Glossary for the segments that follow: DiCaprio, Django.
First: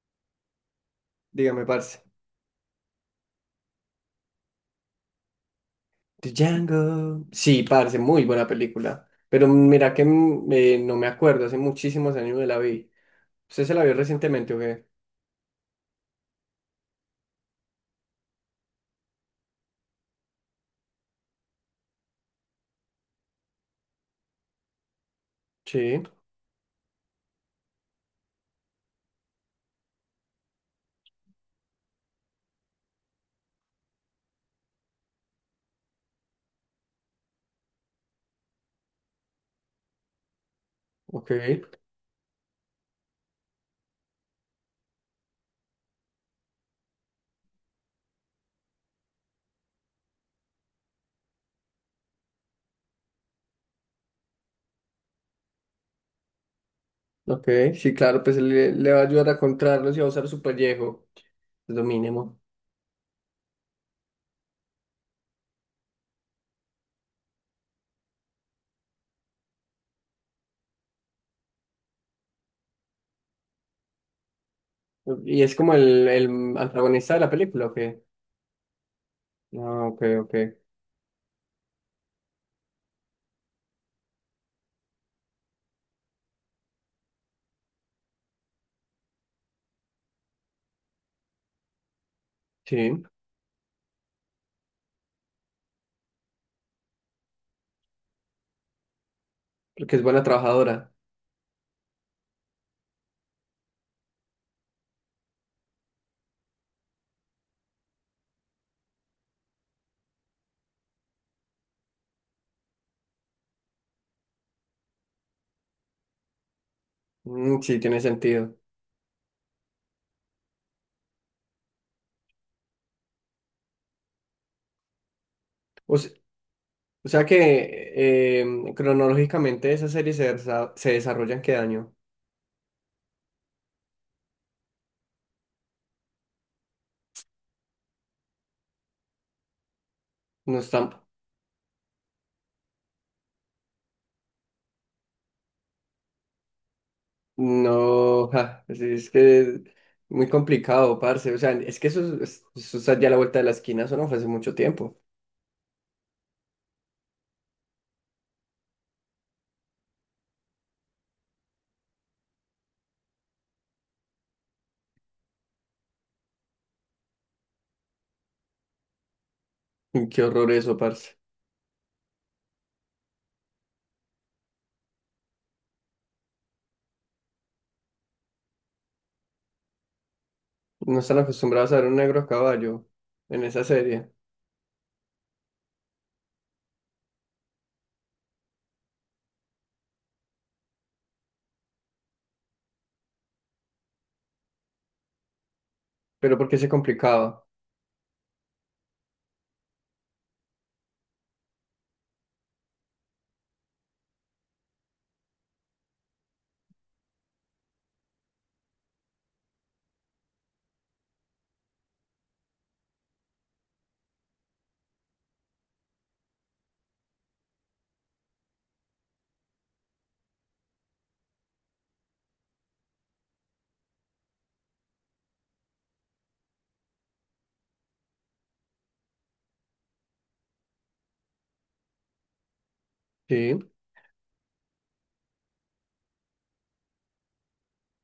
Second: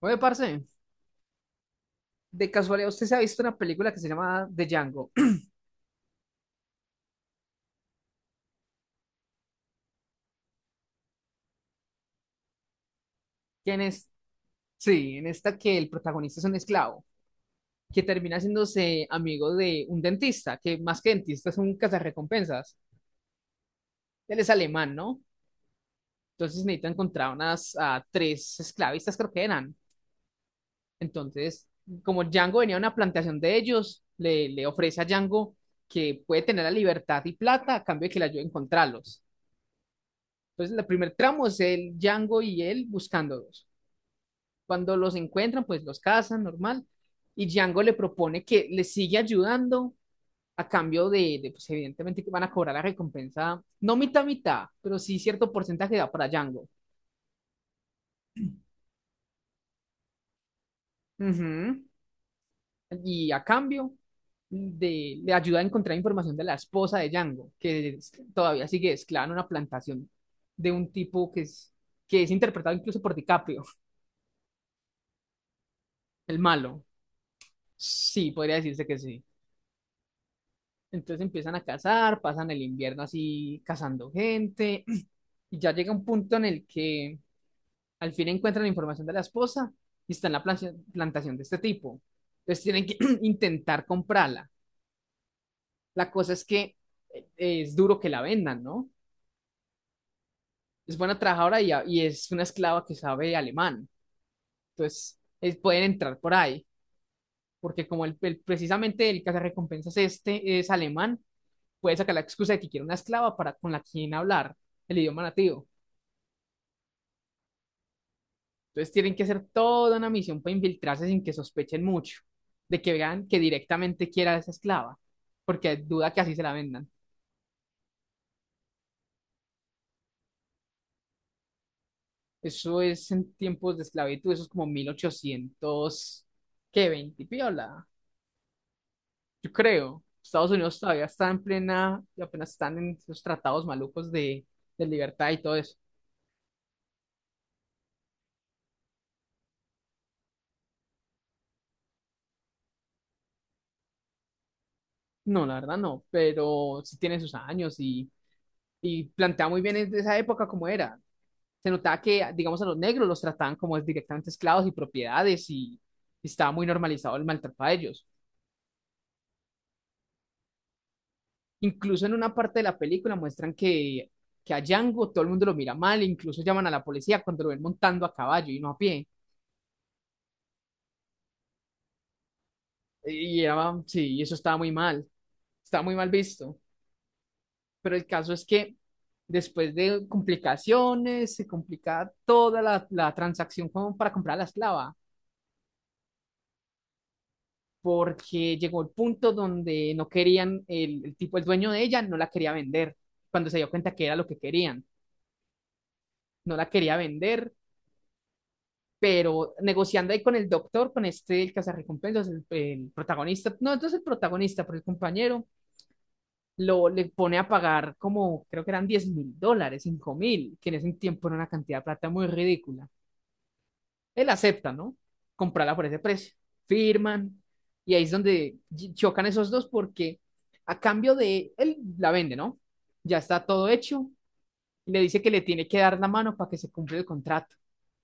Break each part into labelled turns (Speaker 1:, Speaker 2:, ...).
Speaker 1: Oye, parce,
Speaker 2: Dígame, parce.
Speaker 1: de casualidad, ¿usted se ha visto una película que se llama The Django?
Speaker 2: Django. Sí, parce, muy buena película. Pero mira que no me acuerdo, hace muchísimos años que la vi. ¿Usted se
Speaker 1: ¿Quién
Speaker 2: la vio
Speaker 1: es?
Speaker 2: recientemente o qué?
Speaker 1: Sí, en esta que el protagonista es un esclavo, que termina haciéndose amigo de un dentista, que más que dentista es un cazarrecompensas. Él es alemán, ¿no?
Speaker 2: Sí,
Speaker 1: Entonces necesita encontrar unas tres esclavistas, creo que eran. Entonces, como Django venía a una plantación de ellos, le ofrece a Django que puede tener la libertad y plata a cambio de que le ayude a encontrarlos. Entonces, el primer
Speaker 2: ok,
Speaker 1: tramo es el Django y él buscándolos. Cuando los encuentran, pues los cazan, normal. Y Django le propone que le sigue ayudando a cambio de, pues evidentemente que van a cobrar la recompensa, no mitad mitad, pero sí cierto porcentaje da para Django.
Speaker 2: ok. Sí, claro, pues le va a ayudar a encontrarlos y a usar su pellejo. Es
Speaker 1: Ujú.
Speaker 2: lo mínimo.
Speaker 1: Y a cambio de, le ayuda a encontrar información de la esposa de Django, todavía sigue esclava en una plantación de un tipo que es interpretado incluso por DiCaprio,
Speaker 2: ¿Y es como el
Speaker 1: el malo.
Speaker 2: antagonista de la película o qué?
Speaker 1: Sí, podría decirse que sí.
Speaker 2: Ah, ok, ok.
Speaker 1: Entonces empiezan a cazar, pasan el invierno así cazando gente y ya llega un punto en el que al fin encuentran la información de la esposa y está en la plantación de este tipo. Entonces tienen
Speaker 2: Sí,
Speaker 1: que intentar comprarla. La cosa es que es duro que la vendan, ¿no?
Speaker 2: porque es buena trabajadora.
Speaker 1: Es buena trabajadora y es una esclava que sabe alemán. Entonces pueden entrar por ahí, porque como precisamente el cazarrecompensas este es alemán, puede sacar la excusa de que quiere una esclava para con la quien hablar el idioma nativo.
Speaker 2: Mm, sí, tiene sentido.
Speaker 1: Entonces tienen que hacer toda una misión para infiltrarse sin que sospechen mucho, de que vean que directamente quiera a esa esclava, porque
Speaker 2: O,
Speaker 1: duda que
Speaker 2: se-
Speaker 1: así se la vendan.
Speaker 2: o sea que cronológicamente esas series se desarrollan ¿qué año?
Speaker 1: Eso es en tiempos de esclavitud, eso es como 1800 ¿qué? 20 piola, yo creo. Estados
Speaker 2: No
Speaker 1: Unidos todavía
Speaker 2: está,
Speaker 1: está en plena, y apenas están en esos tratados malucos de libertad y todo eso.
Speaker 2: no, ja, es que muy complicado, parce. O sea, es que eso está ya a la vuelta de la esquina, eso no fue hace mucho tiempo.
Speaker 1: No, la verdad no, pero sí tiene sus años y plantea muy bien esa época como era. Se notaba que, digamos, a los negros los trataban como directamente esclavos y propiedades y estaba muy normalizado el maltrato a ellos.
Speaker 2: Y qué horror eso, parce.
Speaker 1: Incluso en una parte de la película muestran que a Django todo el mundo lo mira mal, incluso llaman a la policía cuando lo ven montando a caballo y no a pie.
Speaker 2: No están acostumbrados a ver un negro a caballo
Speaker 1: Y
Speaker 2: en esa
Speaker 1: era,
Speaker 2: serie.
Speaker 1: sí, eso estaba muy mal visto. Pero el caso es que después de complicaciones, se complicaba toda la transacción como para comprar a la esclava
Speaker 2: Pero ¿por qué se complicaba?
Speaker 1: porque llegó el punto donde no querían, el tipo, el dueño de ella, no la quería vender, cuando se dio cuenta que era lo que querían, no la quería vender, pero negociando ahí con el doctor, con este, el cazarrecompensas, el protagonista, no, entonces el protagonista, pero el compañero, le pone a pagar como, creo que eran $10,000, 5,000, que en ese tiempo era una cantidad de plata muy ridícula. Él acepta, ¿no? Comprarla por ese precio. Firman. Y ahí es donde chocan esos dos porque a cambio de él la vende, ¿no? Ya está
Speaker 2: Sí.
Speaker 1: todo hecho. Y le dice que le tiene que dar la mano para que se cumpla el contrato.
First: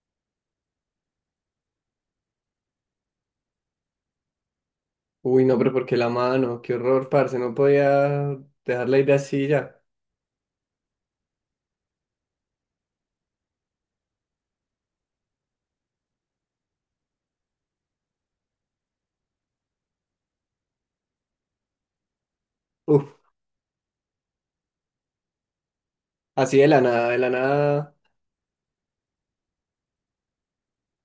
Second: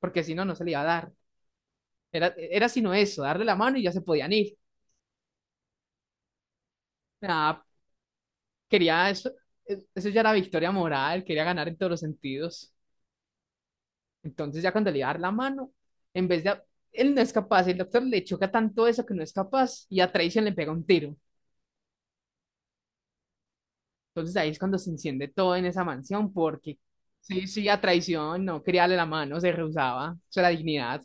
Speaker 1: Porque si no, no se le iba a dar. Era sino eso, darle la mano y ya se podían ir.
Speaker 2: Uy, no, pero ¿por qué la mano? Qué horror, parce. No
Speaker 1: Nada,
Speaker 2: podía dejarla
Speaker 1: quería
Speaker 2: ir
Speaker 1: eso.
Speaker 2: así ya.
Speaker 1: Eso ya era victoria moral, quería ganar en todos los sentidos. Entonces ya cuando le iba a dar la mano, en vez de él no es capaz, el doctor le choca tanto eso que no es capaz y a traición le pega un tiro.
Speaker 2: Uf,
Speaker 1: Entonces ahí es cuando se enciende todo en esa mansión,
Speaker 2: así de
Speaker 1: porque
Speaker 2: la nada, de la
Speaker 1: sí, sí, a
Speaker 2: nada.
Speaker 1: traición, no quería darle la mano, se rehusaba, o sea, la dignidad.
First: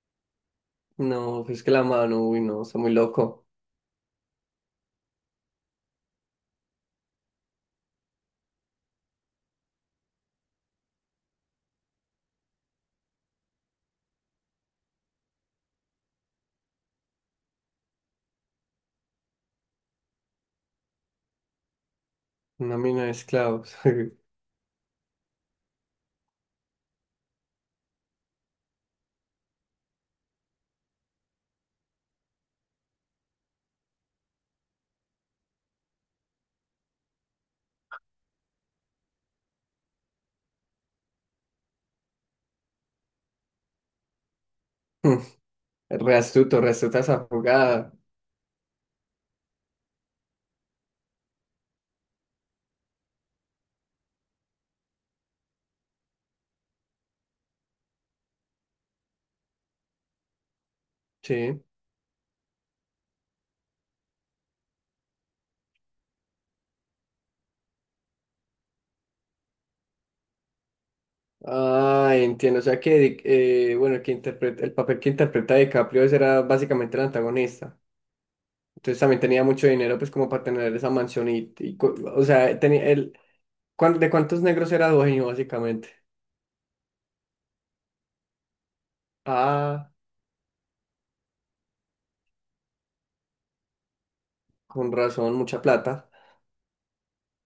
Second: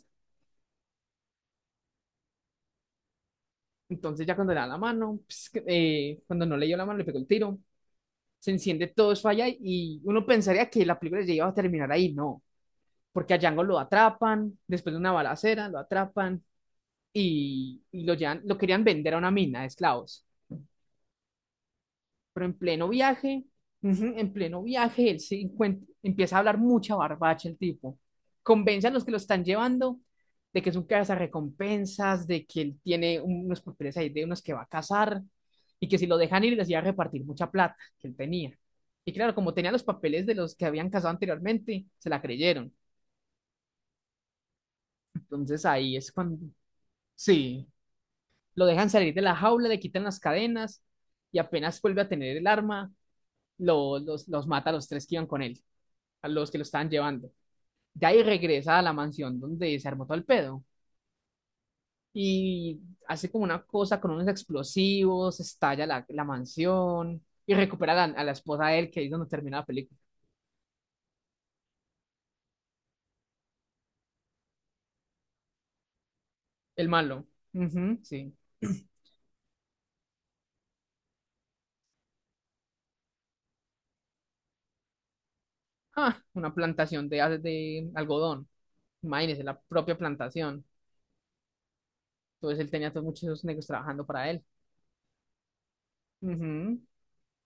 Speaker 2: No, es que la mano, uy, no, está muy loco.
Speaker 1: Entonces ya cuando le da la mano, pues, cuando no le dio la mano, le pegó el tiro, se enciende todo eso allá y uno pensaría que la película ya iba a terminar ahí, no, porque a Django lo atrapan, después de una balacera, lo atrapan y lo llevan, lo querían vender a una mina de esclavos. Pero en
Speaker 2: Una
Speaker 1: pleno
Speaker 2: mina de
Speaker 1: viaje,
Speaker 2: esclavos.
Speaker 1: ujú, en pleno viaje, empieza a hablar mucha barbacha el tipo. Convence a los que lo están llevando de que es un recompensas, de que él tiene unos papeles ahí de unos que va a casar y que si lo dejan ir les iba a repartir mucha plata que él tenía. Y claro, como tenía los papeles de los que habían casado anteriormente, se la creyeron. Entonces ahí es
Speaker 2: Re
Speaker 1: cuando,
Speaker 2: astuto, re astuta esa
Speaker 1: sí,
Speaker 2: jugada.
Speaker 1: lo dejan salir de la jaula, le quitan las cadenas y apenas vuelve a tener el arma, los mata a los tres que iban con él, a los que lo estaban llevando. De ahí regresa a la mansión donde se armó todo el pedo
Speaker 2: Sí.
Speaker 1: y hace como una cosa con unos explosivos, estalla la mansión y recupera a la esposa de él, que ahí es donde termina la película.
Speaker 2: Ah, entiendo. O sea que bueno, el papel que interpreta DiCaprio ese era
Speaker 1: El
Speaker 2: básicamente el
Speaker 1: malo.
Speaker 2: antagonista.
Speaker 1: Ujú, sí.
Speaker 2: Entonces también tenía mucho dinero, pues, como para tener esa mansión y, o sea, de cuántos negros era dueño, básicamente?
Speaker 1: Ah, una plantación de algodón. Imagínense, la
Speaker 2: Ah,
Speaker 1: propia plantación. Entonces él tenía todos muchos negros trabajando para él.
Speaker 2: con razón, mucha plata.
Speaker 1: Ujú.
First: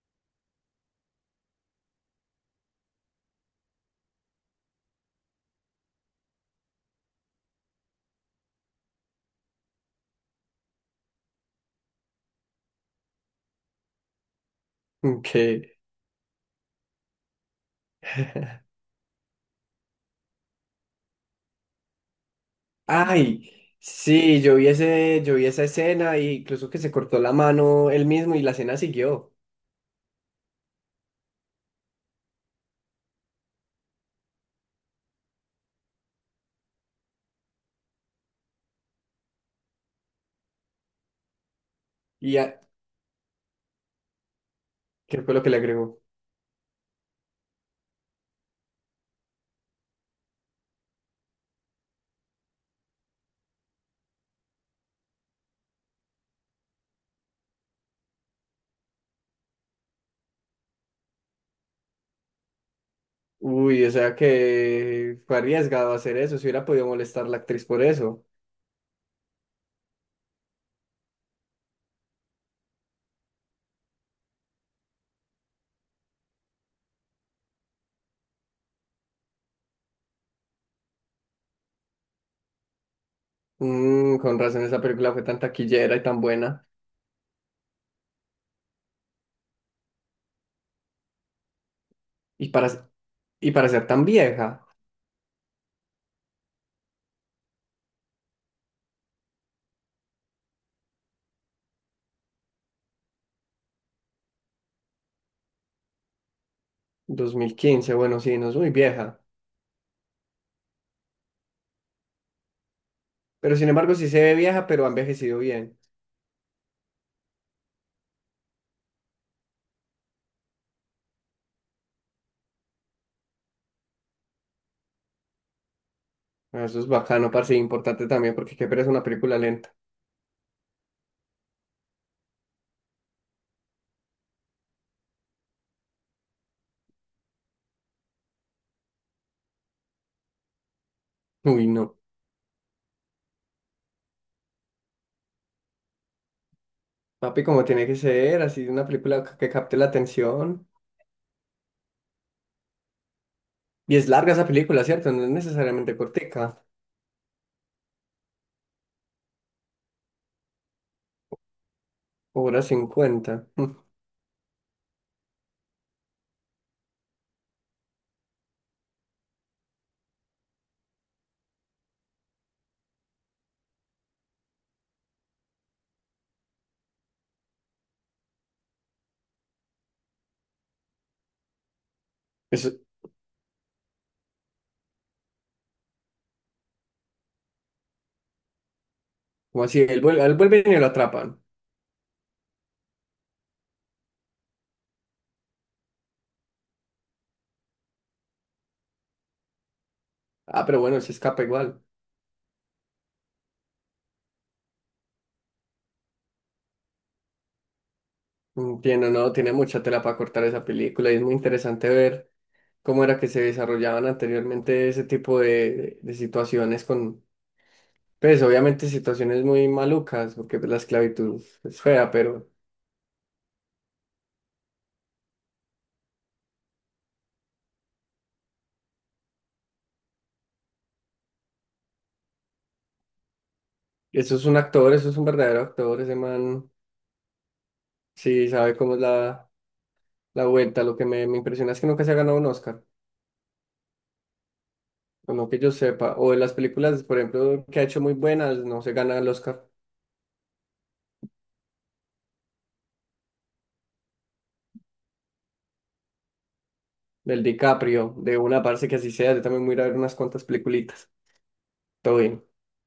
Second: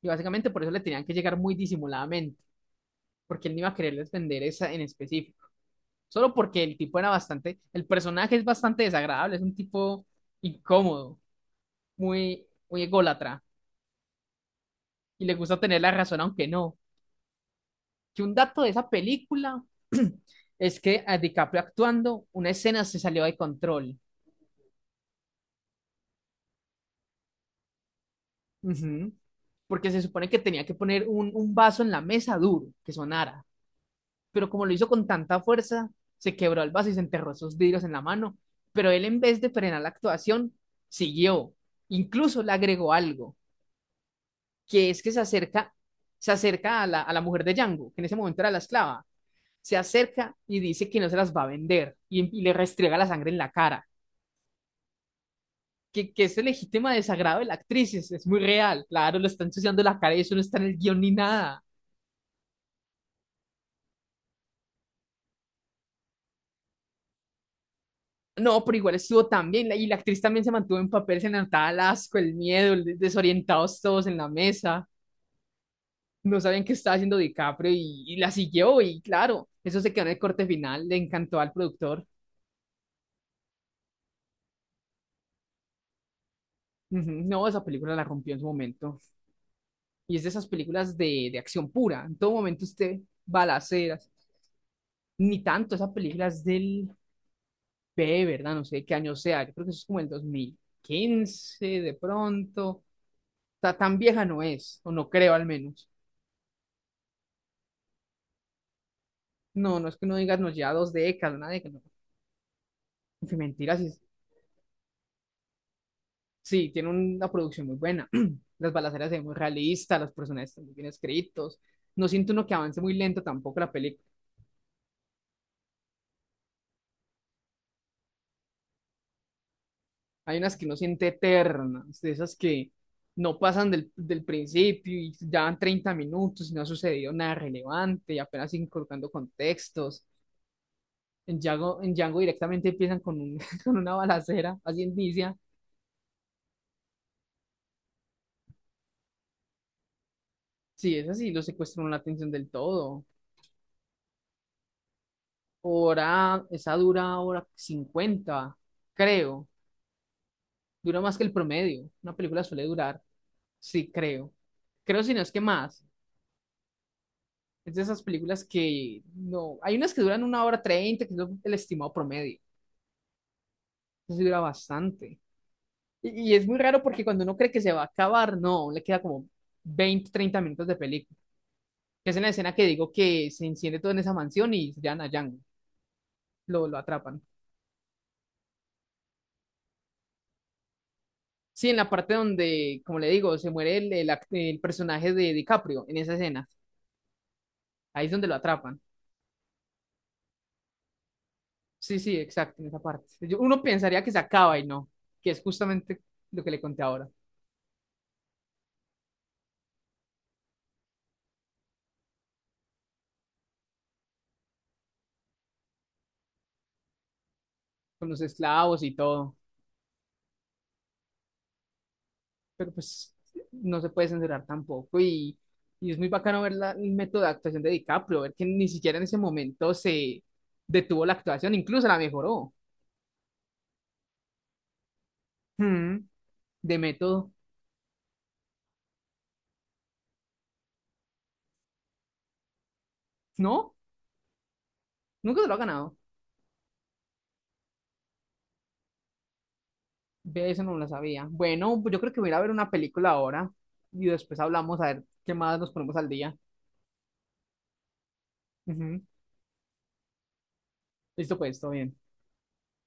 Speaker 1: Y básicamente por eso le tenían que llegar muy disimuladamente, porque él no iba a quererles vender esa en específico. Solo porque el tipo era bastante, el personaje es bastante desagradable, es un tipo incómodo, muy, muy ególatra y le gusta
Speaker 2: que
Speaker 1: tener la razón aunque no. Que un dato de esa película es que a DiCaprio actuando, una escena se salió de
Speaker 2: Ay,
Speaker 1: control.
Speaker 2: sí, yo vi esa escena y incluso que se cortó la mano él mismo y la escena
Speaker 1: Ujú.
Speaker 2: siguió.
Speaker 1: Porque se supone que tenía que poner un vaso en la mesa duro, que sonara. Pero como lo hizo con tanta fuerza, se quebró el vaso y se enterró esos vidrios en la mano. Pero él en vez de frenar la actuación, siguió.
Speaker 2: Y
Speaker 1: Incluso le
Speaker 2: ah,
Speaker 1: agregó algo que es que se
Speaker 2: ¿qué fue lo que le
Speaker 1: acerca,
Speaker 2: agregó?
Speaker 1: se acerca a la mujer de Django, que en ese momento era la esclava, se acerca y dice que no se las va a vender y le restriega la sangre en la cara. Que ese legítimo desagrado de la actriz es muy real, claro, le está ensuciando la cara y eso no está en el guión ni nada.
Speaker 2: Uy, o sea que fue arriesgado hacer eso, si hubiera podido molestar la actriz por eso.
Speaker 1: No, pero igual estuvo también, y la actriz también se mantuvo en papel, se notaba el asco, el miedo, desorientados todos en la mesa, no sabían qué estaba haciendo DiCaprio y la siguió, y claro, eso se quedó en el corte final, le encantó al productor.
Speaker 2: Mm, con razón esa película fue tan taquillera y tan buena.
Speaker 1: Ujú, no, esa película la rompió en su momento. Y es de esas películas de acción pura. En todo
Speaker 2: Y
Speaker 1: momento
Speaker 2: para,
Speaker 1: usted
Speaker 2: y para ser tan
Speaker 1: balaceras.
Speaker 2: vieja,
Speaker 1: Ni tanto, esa película es del P, ¿verdad? No sé qué año sea. Yo creo que eso es como el 2015, de pronto. Tan vieja no es, o no creo al menos.
Speaker 2: 2015, bueno, sí, no es muy vieja.
Speaker 1: No, no es que no digas, nos lleva 2 décadas, una década. No. Qué
Speaker 2: Pero sin
Speaker 1: mentira,
Speaker 2: embargo
Speaker 1: sí,
Speaker 2: sí se ve vieja, pero ha envejecido bien.
Speaker 1: sí, tiene una producción muy buena. Las balaceras se ven muy realistas, los personajes están muy bien escritos. No siento uno que avance muy lento tampoco la película.
Speaker 2: Ah, eso es bacano, parce, y importante también, porque qué pereza una película lenta.
Speaker 1: Hay unas que uno siente eternas, de esas que no pasan del principio y ya van 30 minutos y no ha sucedido nada relevante y apenas siguen colocando contextos.
Speaker 2: Uy,
Speaker 1: En
Speaker 2: no.
Speaker 1: Django directamente empiezan con una balacera, así inicia.
Speaker 2: Papi, como tiene que ser, así una película que capte la atención.
Speaker 1: Sí, es así. Lo secuestran la atención del todo.
Speaker 2: Y es larga esa película, ¿cierto? No es necesariamente cortica.
Speaker 1: Esa dura 1 hora 50, creo. Dura más que el promedio. Una película
Speaker 2: Hora
Speaker 1: suele durar,
Speaker 2: cincuenta
Speaker 1: sí, creo. Creo si no es que más. Es de esas películas que no. Hay unas que duran 1 hora 30, que es el estimado promedio. Eso sí dura bastante. Y es muy raro porque cuando uno cree que se va a acabar, no, le queda como 20, 30 minutos de película. Que es en la escena que
Speaker 2: Eso,
Speaker 1: digo que se enciende todo en esa mansión y se llevan a Django. Lo atrapan.
Speaker 2: como así, él vuelve y lo atrapan.
Speaker 1: Sí, en la parte donde, como le digo, se muere el personaje de DiCaprio, en esa escena. Ahí es donde lo atrapan.
Speaker 2: Ah, pero bueno, se escapa igual.
Speaker 1: Sí, sí, exacto, en esa parte. Uno pensaría que se acaba y no, que es justamente lo que le conté ahora,
Speaker 2: Mm, tiene, no, tiene mucha tela para cortar esa película y es muy interesante ver cómo era que se desarrollaban anteriormente ese tipo de situaciones con,
Speaker 1: con los
Speaker 2: pues
Speaker 1: esclavos
Speaker 2: obviamente
Speaker 1: y todo.
Speaker 2: situaciones muy malucas, porque pues, la esclavitud es fea, pero
Speaker 1: Pero pues no se puede censurar tampoco y es muy bacano ver el método de actuación de DiCaprio, ver que ni siquiera en ese momento se detuvo la actuación, incluso la mejoró.
Speaker 2: eso es un actor, eso es un verdadero actor,
Speaker 1: Mm,
Speaker 2: ese man
Speaker 1: de método.
Speaker 2: sí sabe cómo es la, la vuelta. Lo que me impresiona es que nunca se ha ganado un Oscar,
Speaker 1: ¿No?
Speaker 2: o
Speaker 1: Nunca se
Speaker 2: no
Speaker 1: lo ha
Speaker 2: que yo
Speaker 1: ganado.
Speaker 2: sepa, o de las películas, por ejemplo, que ha hecho muy buenas, no se gana el Oscar.
Speaker 1: Ve, eso no lo sabía. Bueno, pues yo creo que voy a ir a ver una película ahora y después hablamos a ver qué más nos ponemos al día.
Speaker 2: Del DiCaprio, de una, parece que
Speaker 1: Ujú.
Speaker 2: así sea. Yo también voy a ir a ver unas cuantas peliculitas.
Speaker 1: Listo, pues, todo bien.
Speaker 2: Todo bien.